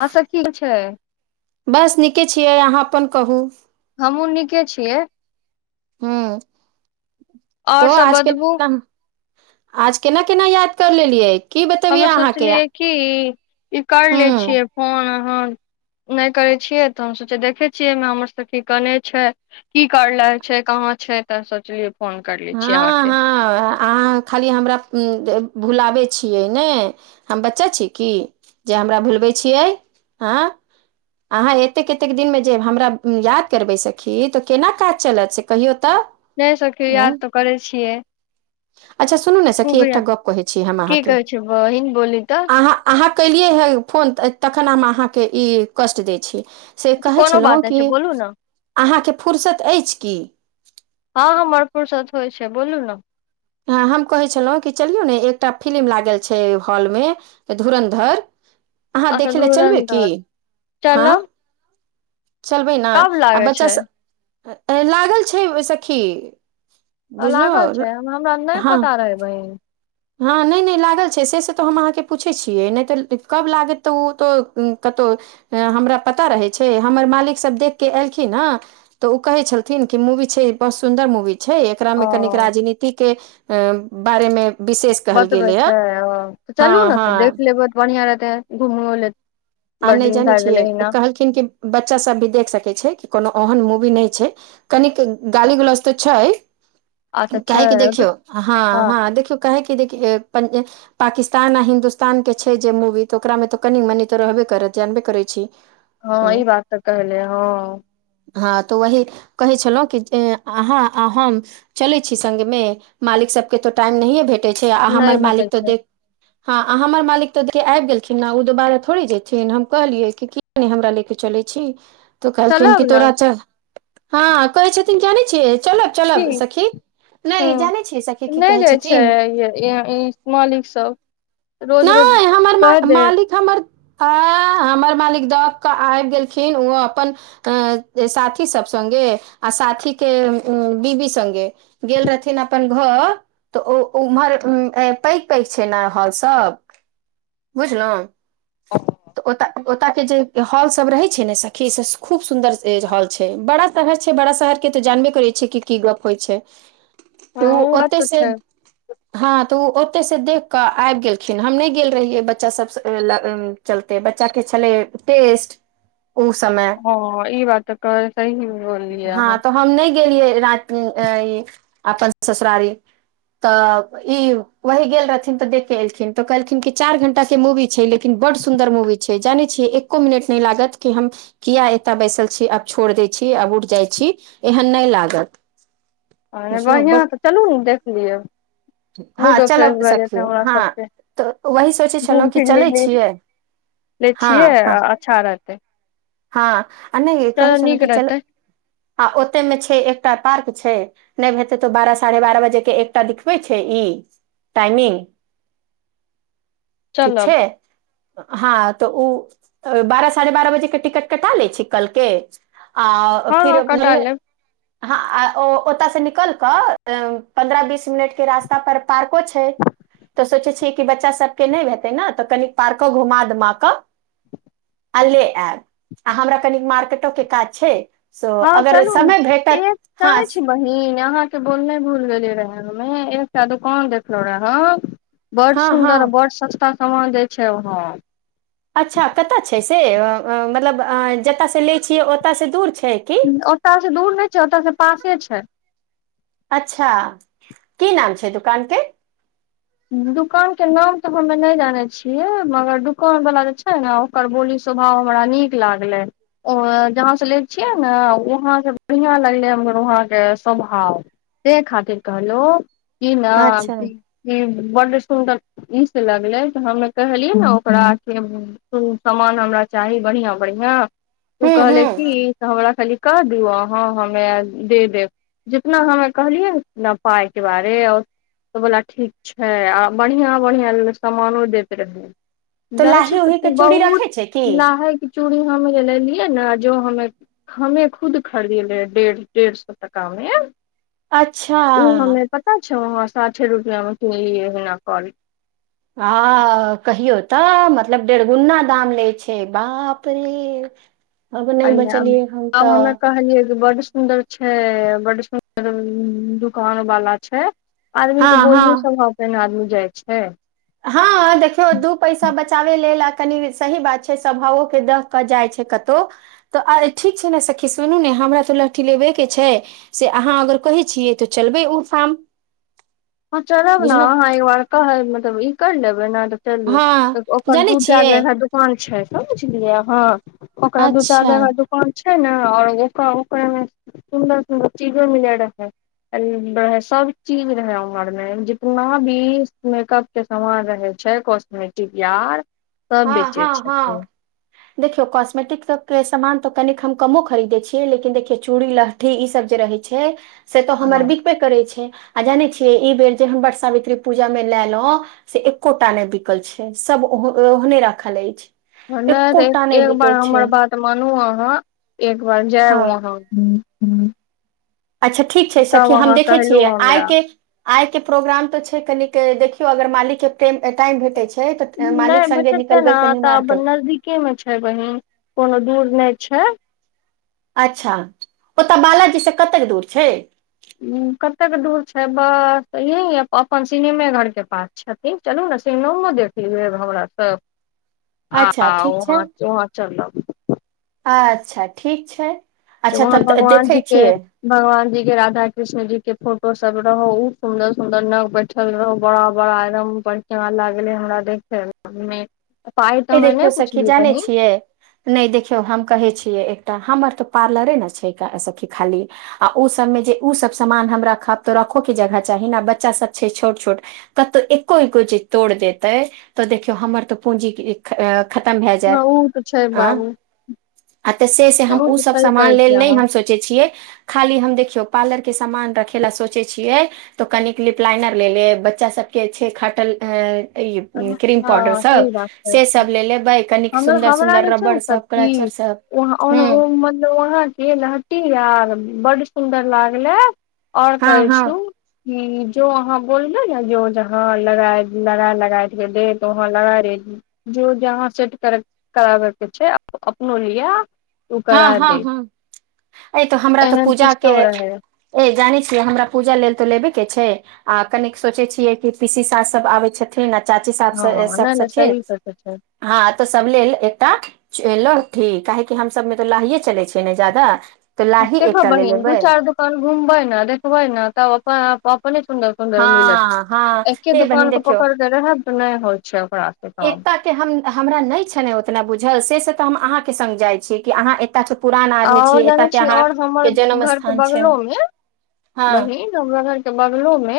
ह त ठीक छै। बस नीके छियै, अहाँ अपन कहू। हमहुँ नीके छियै। हू तो और सब आजके बतबू नाम आज केना केना याद कर लेलियै। की बतबियै हमे अहाँके सोचलियै कि ई कर ले हूँ छियै फोन अहन। नहि करै छियै तऽ हम सोचे देखै छियै एहिमे हमर सभ की कने छै। की करले छै, कहाँ छै, तऽ सोचलियै। फोन करले छियै हँ, अहाँके हँ। अहाँ खाली हमरा भुलाबै छियै, ने हम बच्चा छिये कि। जे हमरा भुलबै छियै आँय। अहाँ एतेक एतेक दिनमे जे हमरा याद करबै सखी तऽ केना काज चलत से कहियौ तऽ। नहि सखी उ याद तऽ करै छियै। अच्छा सुनूने सखी खूब एकटा याद गप कहै छी हम की अहाँकेँ कहै छै बहिन बोली तऽ अहाँ अहाँ केलियै हे फोनऽ तखन हम अहाँकेँ ई कष्ट दै छै से अच्छा कहै कोनो छलहुँ बात नहि छै कि बोलू ने अहाँकेँ फुर्सत अछि की। हँ हमर पुरसत होइ छै बोलू नऽ ह, हम कहे छलहुँ कि चलियौ ने एकटा फिलि्म लागल छै हॉलमे। त धुरन्धर अहाँ अच्छा देखै लए चलबै की? धुरन्धर हैं। चलब चलबै ने कब आ लागे बच्चा छै सभ लागल छै, ओहि सखी लागल बुझलहु छै, हमरा नहि हँ पता रहे बहिन। हँ, नहि नहि लागल छै, से तऽ हम अहाँके पूछैत छियै नहि तऽ कब लागत तऽ ओ तऽ कतहु। हमरा पता रहै छै। हमर मालिक सभ देख के एलखिन ह तऽ ओ कहे छलथिन कि मूवी छै, बहुत सुन्दर मूवी छै। एकरा मे कनिक ओ राजनीति के बारेमे विशेष कहल बतबै गेलै ह छै ओ तऽ चलू हँ ने तऽ हँ देख लेबै तऽ बढ़िआँ रहतै घूमो ल आ नहि बड्डिन जानै भै गेल छियै [unintelligible] कहलखिन बच्चा सब भी देख सकै छै कि कोनो ओहन मूवी नहि छै कनिक गाली ग्लाज तऽ छै अच्छा छै काहेकि देखियौ हँ हँ देखियौ कहै कि देख पाकिस्तान आ हिन्दुस्तान के छै जे मूवी तऽ ओकरामे तऽ कनि मने तऽ रहबै कर जानबे करै छी हँ ई बात तऽ कहले हँ हँ तऽ वही कहै छलहुँ कि जे अहाँ हम चले छी संग मे मालिक सबके तो टाइम नहिये भेट नहि र भेटै मालिक त छै ह हमर मालिक तऽ आबि गेलखिन थोड़ी जेथिन हम कहलियै कि किया नहि हमरा ले किच्छो छी त कहलखिन चलब कि ने तोरा च हँ कहै छथिन जानै छियै चलब की चलब सखी नहि जानै छियै सखी की कहै छथिन य मालिक सब रोज रोज नहि हमर मा कह दे मालिक हमर हमर मालिक दऽ कऽ आबि गेलखिन ओ अपन अ साथी सब संगे आ साथी के उ बीबी संगे गेल रहथिन अपन घर तऽ ओ उम्हर पैग पैग छै ने हॉल से सब बुझलहुँ तऽ ओ ओत के जे हॉल सब रहे छै ने सखी से खूब सुन्दर हॉल छै बड़ा शहर छै बड़ा शहर के तऽ जानबे करै छियै कि की गप्प होइ छै त उ हँ ओ बात ओतय तऽ से छै हँ तऽ ओ ओतय से देख कऽ आबि गेल खिन हम नहि गेल रहिए बच्चा सब चलते बच्चा के छले टेस्ट ओ समय हँ ई बात तऽ कह सी बोललियै हँ अहाँ तऽ हम नहि गेलियै रति अपन ससुरार तऽ ई वही गेल रहथिन तऽ देख के एलथिन तऽ कहलखिन क चार घंटा के मूवी छै लेकिन बढ़ सुंदर मूवी छै जानै छियै एको मिनट नहि लागत कि हम किया एतय बैसल छी आब छोड़ दै छी आब उठ जाइ छी एहन नइ लागत ह नहि बुझलहु बढ़िआँ बट तऽ चलू ने देख लियब हँ मूडो फ्रेश चलब भए जेतै सखी हमरा हँ सभके तऽ वही सोचै छलहुँ घूम कि फिर ले चलै ले छियै ले हँ छियै हँ अच्छा रहतै हँ आ नहि कहै चलो छलहु नीक कि चलू रहतै आ ओते में छै एकटा पार्क छै नहि हेतै तऽ बारह साढ़े बारह बजेके एकटा दिखबै छै ई टाइमिंग [inaudible] ठीक चलब छै हँ तऽ ओ बारह साढ़े बारह बजे टिकट कटा लै छी कल के आ हँ फिर हँ कटा लेब हँ आ ओ ओतयसँ निकल कऽ पन्द्रह बीस मिनट के रास्ता पर पार्को छै तऽ सोचै छियै कि बच्चा सबके नइ हेतै ने तऽ कनि पार्को घुमा दुुमा कऽ आ ले आऐब आ हमरा कनि मार्केटो के काज छै सो हँ अगर समय भेटत हँ ई अहाँके बोल नहि भूल गेलियै रहै हमे एकटा दोकान देखलहुँ रहए बड्ड हँ हँ सुन्दर बड्ड सस्ता सामान दै छै वहाँ अच्छा कतऽ छै से मतलब जतऽ से ले छियै ओतऽ से दूर छै कि ओतय से दूर नइ छै ओतऽ से पासे छै अच्छा की नाम छै दुकान केँ दुकान के नाम तऽ हमे नइ जानै छियै मगर दुकान वला जे छै नाय ओकर बोली स्वभाव हमरा नीक लागलै ओ जहाँसँ लै छियै ने वहाँके बढ़िआँ लगलै हमर वहाँके स्वभाव से खातिर कहलौं किन अच्छा बड्ड सुन्दर ई से लगले हमे कहलियै ने ओकरा सामान हमरा चाही बढ़ियां बढ़ियां त हूँ कहले की हूँ तऽ हमरा खाली कऽ दि अहाँ हमे दे देब जितना हमे कहलियै होत [unintelligible] ना पाइके बारे और बोला ठीक, खास छै आ बढ़िआँ बढ़िआँ समानो दैत रहै तऽ जानै लाही उही छै के चूड़ी बहुत रखै छै की नहायके चूड़ी हम जे लेलियै ने जो हमे हमे खुद खरीदले है डेढ़ डेढ़ सए टाकामे अच्छा पता छौ हमरा साठे रुपआ मे किनलियै एहिना कर आ कहियो तऽ मतलब डेढ़गुना दाम ले छै बाप रे अब नहि बचलियै हम आब हमे तऽ कहलियै जे बड सुन्दर। छै बड सुन्दर दुकान वाला छै आदमी के हँ हँ बोलियो सब। तेए न आदमी जाइ छै। हँ देखियौ दू पैसा बचाबे लेल आ कनि सही बात छै स्वभावोके दखऽ कऽ जाइ छै कतहो तऽ आइ ठीक छै ने सखी सुनू ने हमरा तअ लहठी लेबे के छै। से अहाँ अगर कहै छियै तऽ चलबै उठाम। हँ चलब न अहाँ एकबार कहब मतलब ई कर लेबै नहि तऽ। चलू हँ तऽ अोकर जानै दूटा छियै जगह दू। छै समझलियै अह ओकरा दू चार अच्छा जगह फोन छै ने ओर ओ ओकरामे। सुन्दर सुन्दर चीजो मिलै रहै कनि रहै सब चीज रहै। घरमे जितना भी मेकअप के सामान रहे छै कॉस्मेटिक यार। सब हँ बेचै हँ हँ छै। देखियौ कॉस्मेटिक सब के सामान तऽ कनि हम कमो खरीदयै छियै लेकिन देखियौ चूड़ी लह ठीई सब जे रहै छै से तो हमर हँ विक। बिकबे करै छै आ जानै छियै ई बेर जे हम बट सावित्री पूजा मे लेलहु। से एकोटा नहि बिकल छै सब ओ ओहने रखल अछि। नहि तऽ एकोटा नहि एक बार बिकै हमर छै बात। तऽ मानू अहाँ एक बार हँ जायउ अहाँ। अच्छा ठीक छै सखी हम देखै कहलु छियै आइ हमरा के। आइके प्रोग्राम तऽ छै कनिक देखियौ अगर मालिकके टाइम भेटैत छै। छै तऽ मालिक संगे निकलबै तनी मार्केट। के में छै बहिन कोनो दूर नहि छै। अच्छा, ओतय बालाजीसे कतेक दूर छै। कतेक दूर छै, बस यही अपन सिनेमे घरके पास छथिन चलू ने सिनेमो देख लेब हमरासभ अच्छा, ठीक छै, चलब अच्छा ठीक छै। अच्छा, तब तऽ देखै छियै। भगवानजी के राधा कृष्ण जी के फोटो सभ रहो सुंदर सुंदर नग बैठ। बड़ा बड़ा एकदम बढ़ लागले हमरा डेखेमे ए देखियौ सखी जानै छियै। नहि देखियौ हम कहै छियै एकटा हमर तऽ पार्लरे ने छै, खाली। आ ओ सभमे जे उसब सामान हम राखब तऽ राखोके जगह चाही ने बच्चा सभ छै, छोट छोट कतौ एक्को एक्को जे तोड़ देतै तऽ देखियौ हमर तऽ पूंजी। खतम भए जायत हँ ओ तऽ छै बाबू तऽ से हम ओ तऽ सभ सही समान कहै छी लेल नहि अहाँ हम सच। सोच छियै खाली हम देखियौ पार्लर के सामान रखे ला सोचै छियै। तऽ कनिक लिपलाइनर लेेे लेब बच्चा सबके छै खाटल ए ई क्रीम पाउडर हँ सभ सही बात कहै छै सभ ले लेबै कनिक हम सुन्दर हमरा सुन्दर जे छै ने रबड़ सभ सखी कलचर सभ वहाँ ह ओ मतलब वाहके लहटी आर बड्ड सुंन्दर लागलै और हँ कहै हँ छू कि जो अहाँ बोलले ने जो जहाँ लड़ाई लड़ाए। राति भेलै तोहो लगा रहे छै। जो जहाँ सेट करब कराबके छै, अपनो लिआ हँ, हँ अए तो हमरा तऽ एहन पूजाके सिस्टम रहे ए जानै छियै हमरा पूजा लेल तऽ लेबे के छै आ कनिक सोचै छियै, कि पीसी सास सभ आबै छथ। ने चाची सबसँ हँ नहि सबसँ नहि छै सही सोचै छै हँ, तो सभ लेल एकटा लहठी काहेकि हम। सभमे तऽ लाहैए चलै छै, ने ज्यादा तऽ लाही देख एकटा ले बहिन तू लेबै चार दुकान घुमबै न देखबै ने तऽ अपने सुन। सुन्दर मिलत हँ हँ एके ए बहिन दुकानके देखियौ पकड़के रहब तऽ नइ होइ छै, ओकरा काम एकतेसे हम हमरा नहि छल ओतना बुझल से तऽ हम अहाँकेँ सङ्ग जाइत छै कि अहाँ एतय छै। और जान छीए और हमर जन्म घरके स्थान छै बगलोमे। हँ बहिन हमरा घरके बगलोमे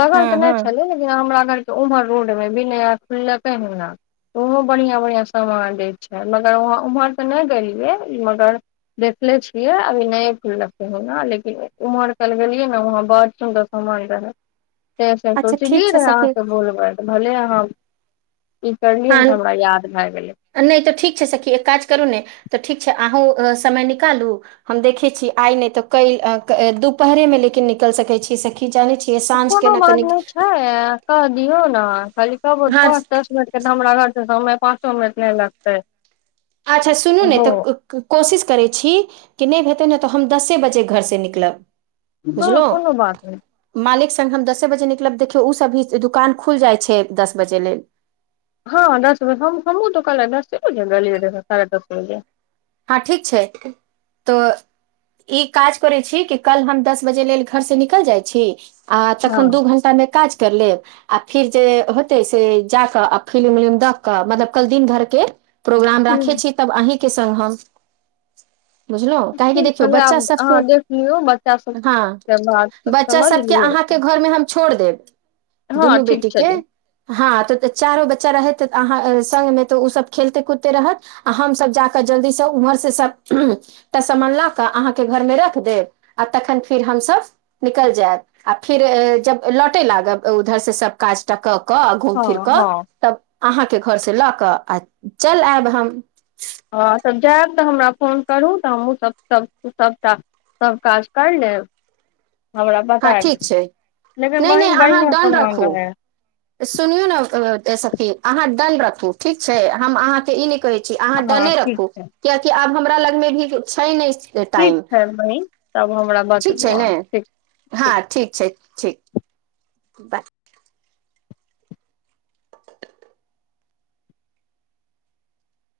बगल हँ तऽ हँ नहि छलै लेकिन। हमरा घर के उम्हर रोड मे बी नया खुललकैह ना ओहो बढ़िया बढ़िया सामान दय छै मगर वहाँ उम्हर ते नहि गेलियै मगर देखले छियै अभी नय फूल ले ह न लेकिन उम्हर कल गेलियै ने वह बड़ सुंदर हमर रह से से अच्छा ठीक सोचलियै छै रह सखी अहाँके बोलबै तऽ भले अहाँ ई करलियै न तऽ हमरा याद भए गेलै नइ तऽ ठीक छै सखी एक काज करू नइ तऽ ठीक छै अहूँ समय निकालू हम देखै छि आइ नइ तऽ कैल दुपहरे मे लेकिन निकैल सकै छी सखी जानै छी कोनो बात नहि छै कहि दियौ ने खाली कहबौ हँ पाँच दस मिन तऽ हमरा [unintelligible] हमरा पाँचो मिनट नहि लगतै अच्छा सुनू ने हो तऽ कोशिश करै छी कि नहि हेतै ने तऽ हम दसे बजे घरसँ निकलब हँ बुझलहुँ कोनो बात नइ मालिक संग हम दसे बजे निकलब देखियौ उ सब भी दुकान खुल जाइ छै दस बजे लेल हँ दस बजे हम हमँ तऽ काल्हे दसे बजे रहल लियए रह साढ़े दस बजे हँ ठीक छै तऽ ई काज करैत छी कि कल हम दस बजे लेल घर से निकल जाइत छी आ हँ तखन दू घण टा मे काज कर लेब आ फिर जे होतै से जा कऽ आ फिलिम उलिम देख कऽ मतलब कल दिन धरके प्रोग्राम राखै हूँ छी तब अहींके संग हम बुझलहुँ काहेकि ठीक देखियौ छलै बच्चा आब अहाँ सबके देख लियौ बच्चा हँ सभके बात सब बच्चा समझ सबके लियौ अहाँके घर मे हम छोड़ देब हँ दुनू ठीक बेटी के छलै हँ त चारो बच्चा रहैत अहाँ संग मे तऽ ओ सब खेलते कूदते रहत आ हम सब जाकऽ जल्दी स उम्हर से सब तऽ समान ल कऽ अहाँके घर मे रख देब आ तखन फेर हमसभ निकल जायब आ फिर जब लौटे लागब उधर से सब काज टा क क आ घूम फिर हँ क हँ तब अहाँके घरसँ लऽ कऽ आ चल आयब हम हँ तऽ जायब तऽ हमरा फोन करूँ तऽ हमहूँ सभ सभटा सब काज कर लेब हमरा बता हँ ठीक छै लेकिन नहि बहिन बढ़िआँ समान रहै सुनियो ने सखी अहाँ डन रखू ठीक छै हम अहाँके ई नहि कहै छी छि अहाँ हँ डने ठीक रखू छै कियाकि आब हमरा लगमे भी छै नहि ठीक टाइम छै बहिन तब हमरा ठीक बतबू छै ने अहाँ ठीक ठीक हँ ठीक छै बात [inaudible]